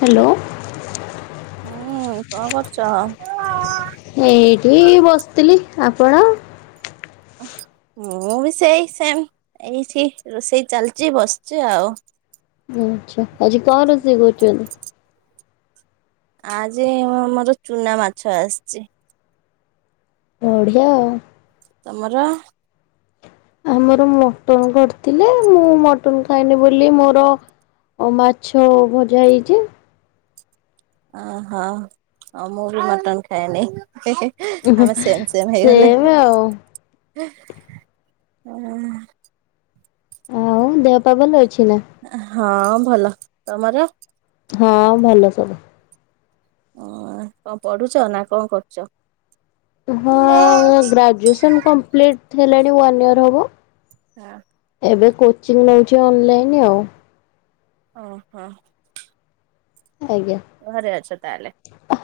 Hello. ହୁଁ, କଣ କରୁଛ? ଏଇଠି ବସିଥିଲି। ଆପଣ? ମୁଁ ବି ସେଇ ସେମ୍ ଏଇଠି ରୋଷେଇ ଚାଲିଛି ବସିଛି ଆଉ। ଆଚ୍ଛା ଆଜି କଣ ରୋଷେଇ କରୁଛନ୍ତି? ଆଜି ମର ଚୁନା ମାଛ ଆସିଛି। ବଢିଆ ଆଉ। ତମର? ଆମର ମଟନ କରିଥିଲେ ମୁଁ ମଟନ ଖାଇନି ବୋଲି ମୋର ଓ ମାଛ ଭଜା ହେଇଛି। ଅହୋ ଆଉ ମୁଁ ବି ମଟନ୍ ଖାଏନି ହେ ହେ। ଆମେ ସେମ୍ ସେମ୍ ହେଇଗଲେ। ସେମ ଆଉ। ଆଉ ଦେହ ପା ଭଲ ଅଛି ନା? ହଁ ଭଲ। ତମର? ହଁ ଭଲ ସବୁ। ହ କଣ ପଢୁଛ ନା କଣ କରୁଛ? ହଁ ଗ୍ରାଜୁଏସନ କମ୍ପ୍ଲିଟ ହେଲାଣି ୱାନ୍ ଇୟର ହବ। ହଁ। ଏବେ କୋଚିଂ ନେଉଛି ଅନଲାଇନ ଆଉ। ଓହୋ। ଆଜ୍ଞା। ଘରେ ଅଛ ତାହେଲେ।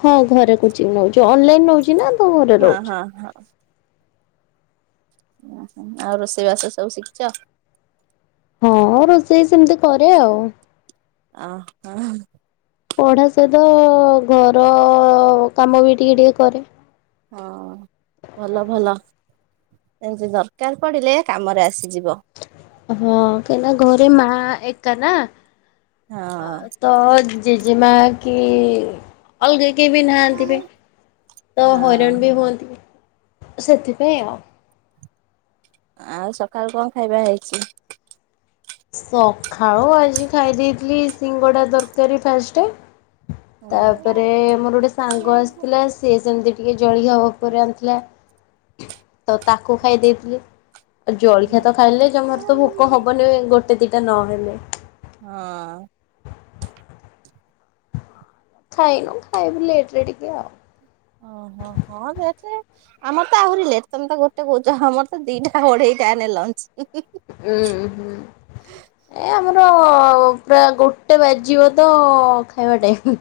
ହଁ ଘରେ କୋଚିଙ୍ଗ ନଉଛି ଅନଲାଇନ ନଉଛି ନା ତ ଘରେ ରହୁଛି। ହ ହଁ। ଓହୋ ଆଉ ରୋଷେଇବାସ ସବୁ ଶିଖିଛ? ହଁ ରୋଷେଇ ସେମିତି କରେ ଆଉ। ଅ ହଁ। ପଢ଼ା ସହିତ ଘର କାମ ବି ଟିକେ ଟିକେ କରେ। ହଁ ଭଲ ଭଲ। ଏମିତି ଦରକାର ପଡ଼ିଲେ କାମରେ ଆସିଯିବ। ହଁ କାଇଁନା ଘରେ ମା ଏକ ନା। ଆ ହଁ ତ ଜେଜେମା କି ଅଲଗା କେହି ବି ନାହାଁନ୍ତି ବି ତ ହଁ ହଇରାଣ ବି ହୁଅନ୍ତି। ସେଥିପାଇଁ ଆଉ। ଆଉ ସକାଳୁ କଣ ଖାଇବା ହେଇଚି? ସଖାଳୁ ଆଜି ଖାଇ ଦେଇଥିଲି ସିଙ୍ଗଡା ଦରକାରୀ ଫାଷ୍ଟେ। ତା ହଁ ପରେ ମୋର ଗୋଟେ ସାଙ୍ଗ ଆସିଥିଲା। ସିଏ ସେମିତି ଟିକେ ଜଳିଖିଆ ଓପରେ ଆଣିଥିଲା ତ ତାକୁ ଖାଇ ଦେଇଥିଲି। ଅ ଜଳଖିଆ ତ ଖାଇଲେ ଜମାରୁ ତ ଭୋକ ହବନି ଗୋଟେ ଦିଟା ନହେଲେ। ହଁ। ଖାଇନୁ ଖାଇବୁ ଲେଟ୍ ରେ ଟିକେ ଆଉ। ଓହୋ ହଁ ଲେଟ୍ ରେ ଆମର ତ ଆହୁରି ଲେଟ୍ ତମେ ତ ଗୋଟେ କହୁଚ ଆମର ତ ଦିଟା ଅଢେଇ ଟା ରେ ଲଞ୍ଚ। ଉଁ ହୁଁ। ଏ ଆମର ପ୍ରାୟ ଗୋଟେ ବାଜିବ ତ ଖାଇବା ଟାଇମ୍।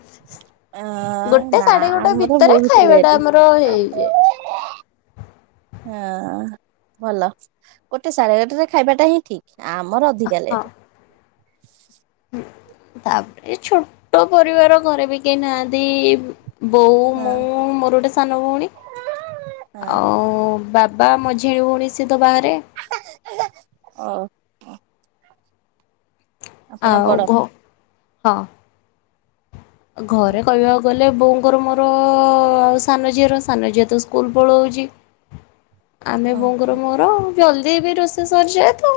ଅଁ ଗୋଟେ ନା ସାଢେ ଗୋଟେ ଆମର ଭିତରେ ବହୁତ ଖାଇବା ଲେଟ। ଟା ଆମର ହେଇଯାଏ। [inaudible] ହଁ ଭଲ ଗୋଟେ ସାଢେ ଗୋଟେରେ ଖାଇବାଟା ହିଁ ଠିକ ଆମର ଅଧିକା ଲେଟ୍। ଉଁ ତା ପରେ ଛୋଟ ପରିବାର ଘରେ ବି କେହି ନାହାଁନ୍ତି। ବୋଉ, ମୁଁ ହଁ। ମୋର ଗୋଟେ ସାନ ଭଉଣୀ ହଁ ଆଉ ବା ପା, ମଝିଆ ଭଉଣୀ ସିଏ ତ ବାହାରେ। ଓ। ଆପଣ ଆଉ ବଡ ଘ ହଁ। ଘରେ କହିବାକ୍ ଗଲେ ବୋଉଙ୍କର ମୋର ଆଉ ସାନ ଝିଅର ସାନ ଝିଅ ତ ସ୍କୁଲ ପଳଉଚି। ଆମେ ଓହୋ ବୋଉଙ୍କର ମୋର ଜଲ୍ଦି ବି ରୋଷେଇ ସରିଯାଏ ତ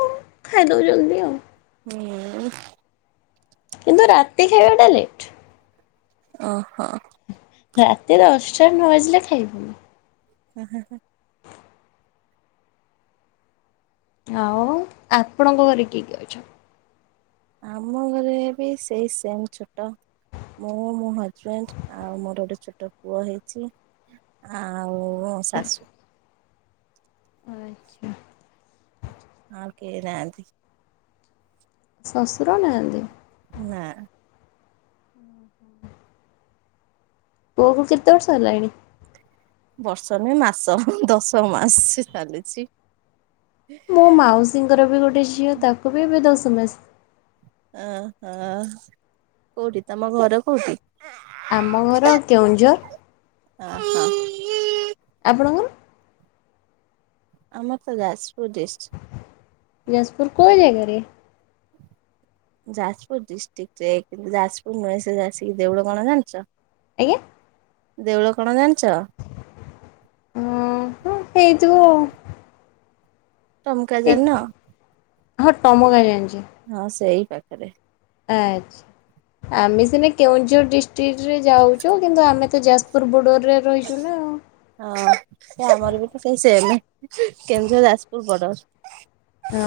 ଖାଇଦଉ ଜଲ୍ଦି ଆଉ। ଉଁ। କିନ୍ତୁ ରାତି ଖାଇବାଟା ଲେଟ୍। ଓହୋ। ରାତି ଦଶଟା ନ ବାଜିଲେ ଖାଇବୁନୁ। ଉଁ ହୁଁ ହୁଁ। ଆଉ ଆପଣଙ୍କ ଘରେ କିଏ କିଏ ଅଛନ୍ତି? ଆମ ଘରେ ବି ସେଇ ସେମ୍ ଛୋଟ। ମୁଁ ମୋ ହଜବେଣ୍ଡ, ଆଉ ମୋର ଗୋଟେ ଛୋଟ ପୁଅ ହେଇଚି। ଆଉ ଶାଶୁ। ଆଚ୍ଛା। ଆଉ କେଇନାହାନ୍ତି। ଶଶୁର ନାହାନ୍ତି? ନା। ପୁଅକୁ କେତେ ବର୍ଷ ହେଲାଣି? ବର୍ଷ ନୁହେଁ ମାସ ଦଶ ମାସ ଚାଲିଚି। ମୋ ମାଉସୀଙ୍କର ବି ଗୋଟେ ଝିଅ ତାକୁ ବି ଏବେ ଦଶ ମାସ। ଆ ହ କୋଉଠି ତମ ଘର କୋଉଠି? ଆମ ଘର କେଉଁଝର। ଆଃହୋ। ଆପଣଙ୍କର? ଆମର ତ ଯାଜପୁର ଡିଷ୍ଟ୍। ଯାଜପୁର କୋଉ ଜାଗାରେ? ଯାଜପୁର ଡିଷ୍ଟିକ୍ ରେ କିନ୍ତୁ ଯାଜପୁର ନୁହେଁ ସେ ଆସିକି ଦେଉଳକଣା ଜାଣିଚ? ଆଜ୍ଞା। ଦେଉଳ କଣ ଜାନିଚ? ଉଁହୁ ହେଇଥିଵ ଆଉ। ଟମକା ଏଇ ଜାଣିନ? ହଁ, ଟମ ଗାଁ ଜାଣିଚି। ହଁ, ସେଇ ପାଖେରେ। ଆଛ୍ ଆମେ ସିନା କେଉଁଝର୍ ଡିଷ୍ଟିକ୍ଟ ରେ ଯାଉଛୁ କିନ୍ତୁ ଆମେ ତ ଯାଜପୁର ବୋଡର ରେ ରହିଚୁ ନା ଆଉ। ହଁ ହେଁ ଆମର ବି ତ ସେହି ସେମେ କେଉଝର ଯାଜପୁର ବୋଡର ହଁ।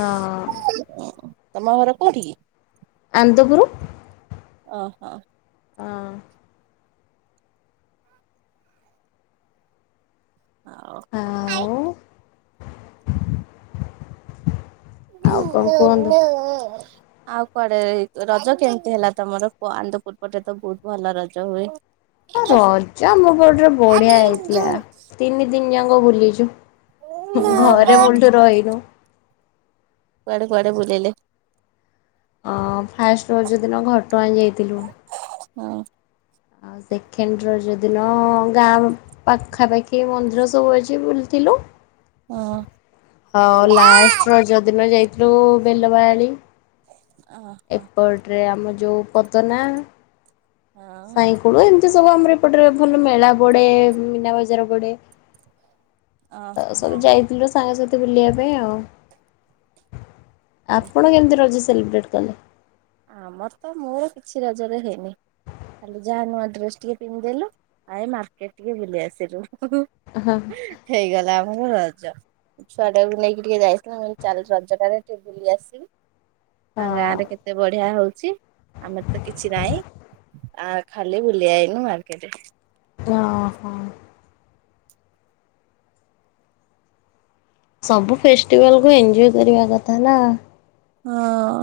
[unintelligible] ତମ ଘର କୋଉଠି କି? ଆନ୍ଦପୁରୁ। ଓହୋ! ହଁ। ଆଉ ହାଆଉ ଇହୁଁ କଣ ନୋ, ନୋ [inaudible] ଆଉ କୁଆଡେ ରଜ କେମତି ହେଲା ତମର କୁଅ? ଆନ୍ଦପୁର ପଟେ ତ ଭୋଉତ୍ ଭଲ ରଜ ହୁଏ। ହଁ, ରଜ ଆମ ପଟରେ ବଢିଆ ହେଇଥିଲା ହଁ ତିନି ଦିନ୍ ଯାକ ବୁଲିଚୁ। ଘରେ ମୁଲଠୁ ରହିନୁ। କୁଆଡେ କୁଆଡେ ବୁଲିଲେ? ଅ ଫାଷ୍ଟ ରଜଦିନ ଘଟଗାଁ ଯାଇଥିଲୁ। [unintelligible] ଆଉ ଆଉ ସେକେଣ୍ଡ ରଜ ଦିନ ଗାଁ ପାଖାପାଖି ମନ୍ଦିର ସବୁ ଅଛି ବୁଲିଥିଲୁ। ହଁ ହଁ ଲାଷ୍ଟ ରଜ ଦିନ ଯାଇଥିଲୁ ବେଲବାହାଳି। ଓହୋ ହଁ ଏପଟରେ ଆମ ଯେଉଁ ପଦନା ସାଇ କୁଳୁ ଏମିତି ସବୁ ଆମର ଏପଟରେ ଭଲ ମେଳା ପଡେ ମୀନା ବଜାର ବଡେ। ଓହୋ ତ ସବୁ ଯାଇଥିଲୁ ସାଙ୍ଗ ସାଥି ବୁଲିବା ପାଇଁ ଆଉ ଆପଣ ଓହୋ କେମିତି ରଜ ସେଲିବ୍ରେଟ୍ କଲେ? ଆମର ତ ମୋର କିଛି ରଜରେ ହେଇନି ଖାଲି ଯାହା ନୂଆ ଡ୍ରେସ ଟିକେ ପିନ୍ଧିଦେଲୁ ଏଇ ମାର୍କେଟ ଟିକେ ବୁଲି ଆସିଲୁ। ହଁଅ ହେଇଗଲା ଆମର ରଜ। ଛୁଆ ଟାକୁ ନେଇକି ଟିକେ ଯାଇଥିଲି ମୁଇ କହିଲି ଚାଲେ ରଜଟାରେ ଟିକେ ବୁଲି ଆସିବୁ। ହଁ ଏତେ ବଢିଆ ହଉଛି ଆମର ତ କିଛି ନାହିଁ ଆ ଖାଲି ବୁଲି ଆଇନୁ ମାର୍କେଟ। ଓହୋ ସବୁ ଫେଷ୍ଟିଭାଲକୁ ଏଞ୍ଜୟ୍ କରିବା କଥା ନା ହଁ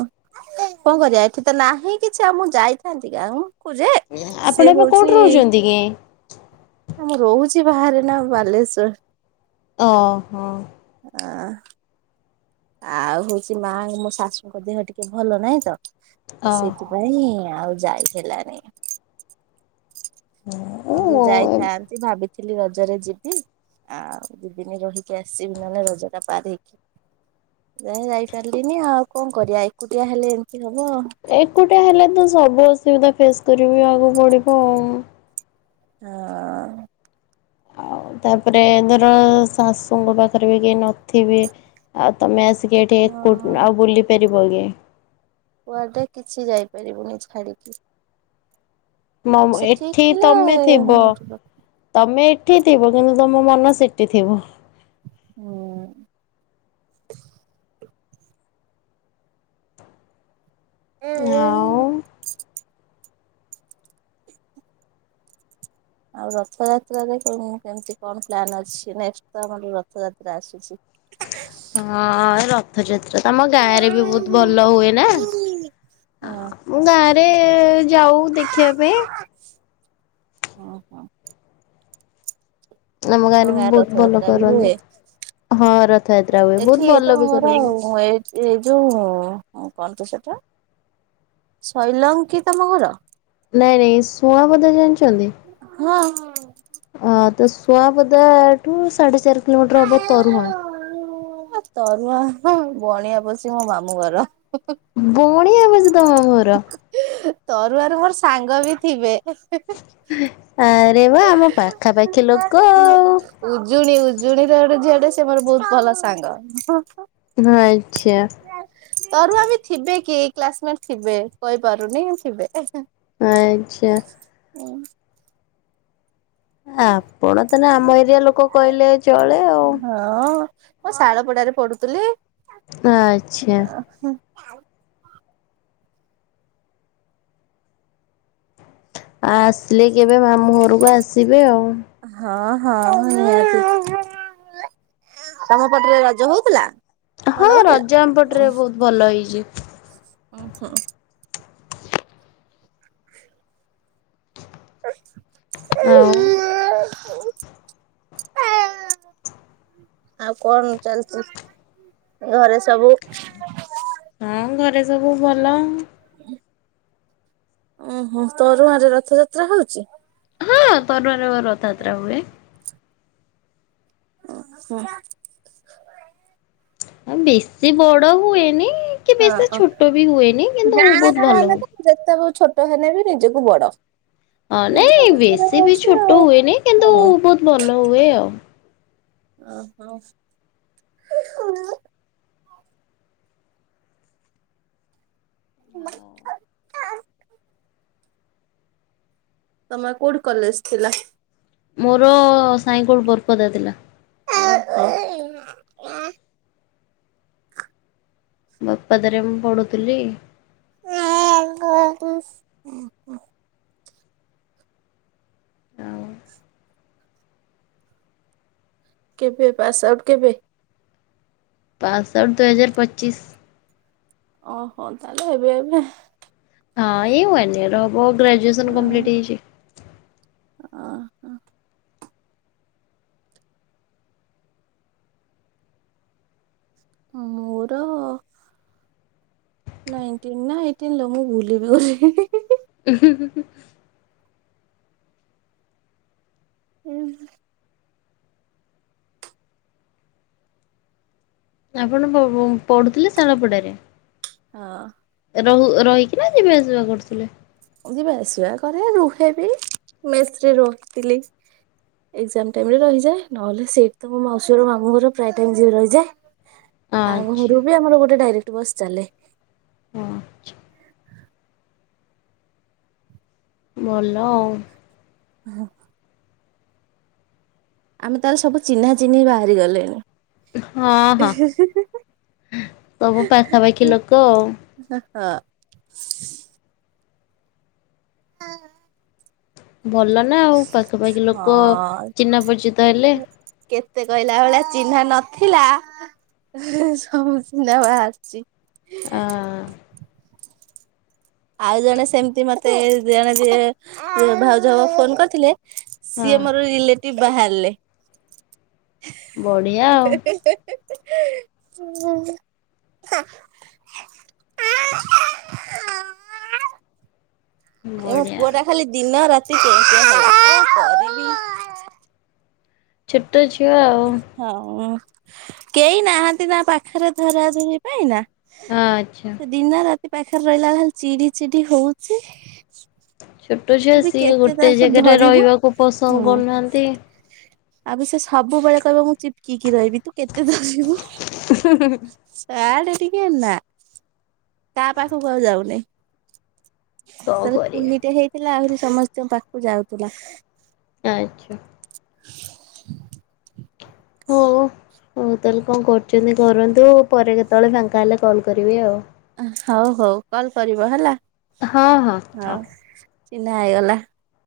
କଣ କରିବା ଏଠି ତ ନାହିଁ କିଛି ଆଉ ମୁଁ ଯାଇଥାନ୍ତି ଗାଁ କୁ କହୁ ଯେ ସେ ହଉଛି [unintelligible] ତିକେ ମୁଁ ରହୁଛି ବାହାରେ ନା ବାଲେଶ୍ଵର ଓହୋ [unintelligible] ଆ ଆଉ ହଉଛି ମାଆ ମୋ ଶାଶୁଙ୍କ ଦେହ ଟିକେ ଭଲ ନାହିଁ ତ ଓହୋ ସେଥିପାଇଁ ଆଉ ଯାଇ ହେଲାନି ଓ ନହେଲେ ଯାଇଥାନ୍ତି ଭାବି ଥିଲି ରଜରେ ଯିବି। ଆଉ ଦିଦିନି ରହିକି ଆସିବି। ନହେଲେ ରଜଟା ପାର ହେଇକି ଯାଇ ଯାଇପାରିଲିନି ଆଉ କଣ କରିବା, ଏକୁଟିଆ ହେଲେ ଏମିତି ହବ ଆଉ। ଏକୁଟିଆ ହେଲେ ତ ସବୁ ଅସୁବିଧା ଫେସ୍ କରାଇବାକୁ ପଡିବ ଆଉ। ହଁ। ଆଉ ତାପରେ ଧର ଶାଶୁଙ୍କ ପାଖରେ ବି କେହି ନଥିବେ ଆଉ ତମେ ଆସ ଏଠି ଏକୁ ହଁ ଆଉ ବୁଲିପାରିବକି କୁଆଡେ କିଛି ଯାଇପାରିବୁନି ଛାଡିକି ଆଉ ସେ ଠିକ ଏଠି ଥିଲେ ତମେ ଥିବ ତମେ ଏଠି ଥିବ କିନ୍ତୁ ତମ ମନ ସେଠି ଥିବ। ହୁଁ। ଆଉ। ଆଉ ରଥଯାତ୍ରାରେ କେମତି କଣ ପ୍ଲାନ୍ ଅଛି? ନେକ୍ସଟ ତ ଆମର ରଥଯାତ୍ରା ଆସୁଛି। ହଁ ର ରଥଯାତ୍ରା ତମ ଗାଁରେ ବି ବହୁତ ଭଲ ହୁଏ ନା ହଁ ହଁ ମୁଁ ଗାଁରେ ରେ ଯାଉ ଦେଖିବା ପାଇଁ ଓହୋ। ଆମ ତମ ବି ଗାଁରେ ବହୁତ ଭଲ ରଥଯାତ୍ରା ବି କରନ୍ତି। ହୁଏ? ହଁ ରଥଯାତ୍ରା ହୁଏ ବହୁତ ଏଠି ଭଲ ତ ବି ମୋର କରନ୍ତି। ଏ ଏ ଯୋଉ କଣ ତ ସେଟା ସୈଲଙ୍ଗ କି ତମ ଘର? ନାଇଁ ନାଇଁ ସୁଆଁବଦା ଜାଣିଛନ୍ତି? ହଁ, ହଁ। ଅ ତ ସୁଆଁପଦା ଠୁ ସାଢେ ଚାରି କିଲୋମିଟର ହବ ତରୁଆଁ। ଓ ତରୁଆଁ, ବଣିଆଁପଶି ମୋ ମାମୁଁ ଘର। ଗଣିଆଁପଶି ତମ ମାମୁଁ ଘର? ତରୁଆଁରେ ମୋର ସାଙ୍ଗ ବି ଥିବେ ଆରେ ବା ଆମ ପାଖାପାଖି ଲୋକ, ଆଉ। ଉଜୁଣୀ ଉଜୁଣୀ ରେ ଗୋଟେ ଝିଅଟେ ସେ ମୋର ବହୁତ ଭଲ ସାଙ୍ଗ। ଆଚ୍ଛା [unintelligible] ତରୁଆଁ ରେ ଥିବେ କିଏ କ୍ଲାସମେଟ୍ ଥିବେ କହିପାରୁନି ଥିବେ। ଆଚ୍ଛା। ହୁଁ। ଆପଣ ତାନେ ଆମ ଏରିଆ ଲୋକ କହିଲେ ଚଳେ ଆଉ। ହଁ ମୁଁ ଶାଳପଡାରେ ପଢୁଥିଲି। ଆଚ୍ଛା। ହୁଁ। ଆ ଆସିଲେ କେବେ ମାମୁଁ ଘରକୁ ଆସିବେ ଆଉ। ହଁ ହଁ, ନିହାତି। ତମ ପଟରେ ରଜ ହଉଥିଲା? ହଁ ଭଲ ହଉଥିଲା? ରଜ ଆମପଟରେ ବୋହୁତ୍ ଭଲ ହେଇଛି। ଉଁ ହୁଁ। ଆଉ। [unintelligible] [unintelligible] ଆଉ କଣ ଚାଲିଛି? ଘରେ ସବୁ ହଁ ଘରେ ସବୁ ଭଲ। ଓହ। ତରୁଆଁ ରେ ରଥଯାତ୍ରା ହଉଛି? ହଁ ତରୁଆଁ ରେ ଆମର ରଥଯାତ୍ରା ହୁଏ। ଓ ହଁ। ବେଶୀ ବଡ ହୁଏନି କି ବେଶୀ ହଁ। ଛୋଟ ବି ହୁଏନି କିନ୍ତୁ ବୋହୁତ୍ ଭଲ ହୁଏ। ଯେତେବି ଛୋଟ ହେନେବି ନିଜକୁ ବଡ। ହଁ ନିଜ ନାଇଁ ଗାଁରେ ବେଶୀ ବି ହଉଚି ଛୋଟ ଆଉ। ହୁଏନି କିନ୍ତୁ ହଁ। ବୋହୁତ ଭଲ ହୁଏ ଆଉ। ଓହୋ। [unintelligible] ତମର କୋଉଠି କଲେଜ ଥିଲା? ମୋର ସାାଇଁକୁଳୁ ବରପଦା ଥିଲା। [unintelligible] ବରପଦାରେ ମୁଁ ପଢୁଥୁଲି। [unintelligible] ଆଉ କେବେ ପାସ୍ ଆଉଟ୍ କେବେ? ପାସ୍ ଆଉଟ୍ ଦୁଇହଜାର ପଚିଶ। ଓହୋ ତାହେଲେ ଏବେ ଏବେ। ହଁ ଏଇ ୱାନ୍ ଇଅର ହବ ଗ୍ରାଜୁଏସନ୍ କମ୍ପଲିଟ୍ ହେଇଚି। ହଁ ମୋର ନାଇଣ୍ଟିନ୍ ନା ଏଇଟିନ୍ ଲୋ ମୁଁ ଭୁଲିବି ଗଲିଣି। ଉଁ ହୁଁ ହୁଁ। ଉଁ ହୁଁ। ଆପଣ ପ-ପୁ-ପଢୁଥିଲେ ଶାଳପଡ଼ାରେ? ହଁ। ରହୁ-ରହିକିନା ନା ଯିବା ଆସିବା କରୁଥିଲେ? ଯିବା ଆସିବା କରେ ରୁହେ ବି ମେସରେ ରହିଥିଲି। ଏଗଜାମ୍ ଟାଇମରେ ରହିଯାଏ ନହେଲେ ସେଇଠି ତ ମୋ ମାଉସୀ ଘର ମାମୁଁ ଘର ପ୍ରାୟେ ଟାଇମ୍ ଯାଇ ରହିଯାଏ। ହ [unintelligible] ଆଉ ଘରୁ ବି ଆମର ଗୋଟେ ଡାଇରେକ୍ଟ ବସ୍ ଚାଲେ। ହଁ। ଭଲ ଆଉ। ଅହଁ। ଆମେ ତାହେଲେ ସବୁ ଚିହ୍ନା ଚିହ୍ନା ବାହାରିଗଲେଣି। ହଁ ଏ ହଁ ହେ ହେ ହେ ସବୁ ହେ ପାଖାପାଖି ହେ। ଲୋକ ଆଉ। ହ ହଁ। ହଁ ଭଲ ନା ଆଉ ପାଖାପାଖି ଲୋକ ହଁ ଚିହ୍ନା ପରିଚିତ ହେଲେ। କେତେ କହିଲା ଭଳିଆ ଚିହ୍ନା ନଥିଲା ସବୁ ଚହ୍ନା ବାହାରୁଚି। ଆଁ ଆଉ ଜଣେ ସେମତି ମତେ ଜଣେ ଯିଏ ଭାଉଜ ହବ ଫୋନ କରିଥିଲେ ହଁ ସିଏ ମୋର ରିଲେଟିଭ ବାହାରଲେ। ବଢିଆ ଆଉ [unintelligible] ହ [unintelligible] [unintelligible] ଏ ମୋ ବଢିଆ ପୁଅଟା ଖାଲି ଦିନ ରାତି କେଁ କେଁ ହେଲା କଣ କରିବି। ଛୋଟ ଛୁଆ ଆଉ। ହୋଉ କେହି ନାହାନ୍ତି ନା ପାଖରେ ଧରା ଧରି ପାଇଁ ନା ଆଚ୍ଛା। ସେ ଦିନରାତି ପାଖରେ ରହିଲାକୁ ଖାଲି ଚିଡିଚିଡି ହୋଉଚି। ଛୋଟ ଛୁଆ ସିଏ ଗୋଟେ ତାକୁ ଜାଗାରେ ଧରିବୁ। ରହିବାକୁ ପସନ୍ଦ କରୁନାହାନ୍ତି। ଆକୁ ସେ ସବୁବେଳେ କହିବ ମୁଁ ଚିପକିକି ରହିବି ତୁ କେତେ ଦୂର ଯିବୁ। ଛାଆଡେ ଟିକେ ନା। ତା ପାଖକୁ ଆଉ ଯାଉନେଇ କଣ ତେଳେ କରିବା। କୁନିଟେ ହେଇ ଥିଲା ଆହୁରି ସମସ୍ତଙ୍କ ପାଖକୁ ଯାଉଥିଲା। ଆଚ୍ଛା। ହଉ ହଉ ତାହେଲେ କଣ କରୁଛନ୍ତି କରନ୍ତୁ ପରେ କେତେବେଳେ ଫାଙ୍କା ହେଲେ କଲ୍ କରିବି ଆଉ। ହଉ ହଉ କଲ କରିବ ହେଲା ହଁ ହଁ ହଉ ଚିହ୍ନା ହେଇଗଲା।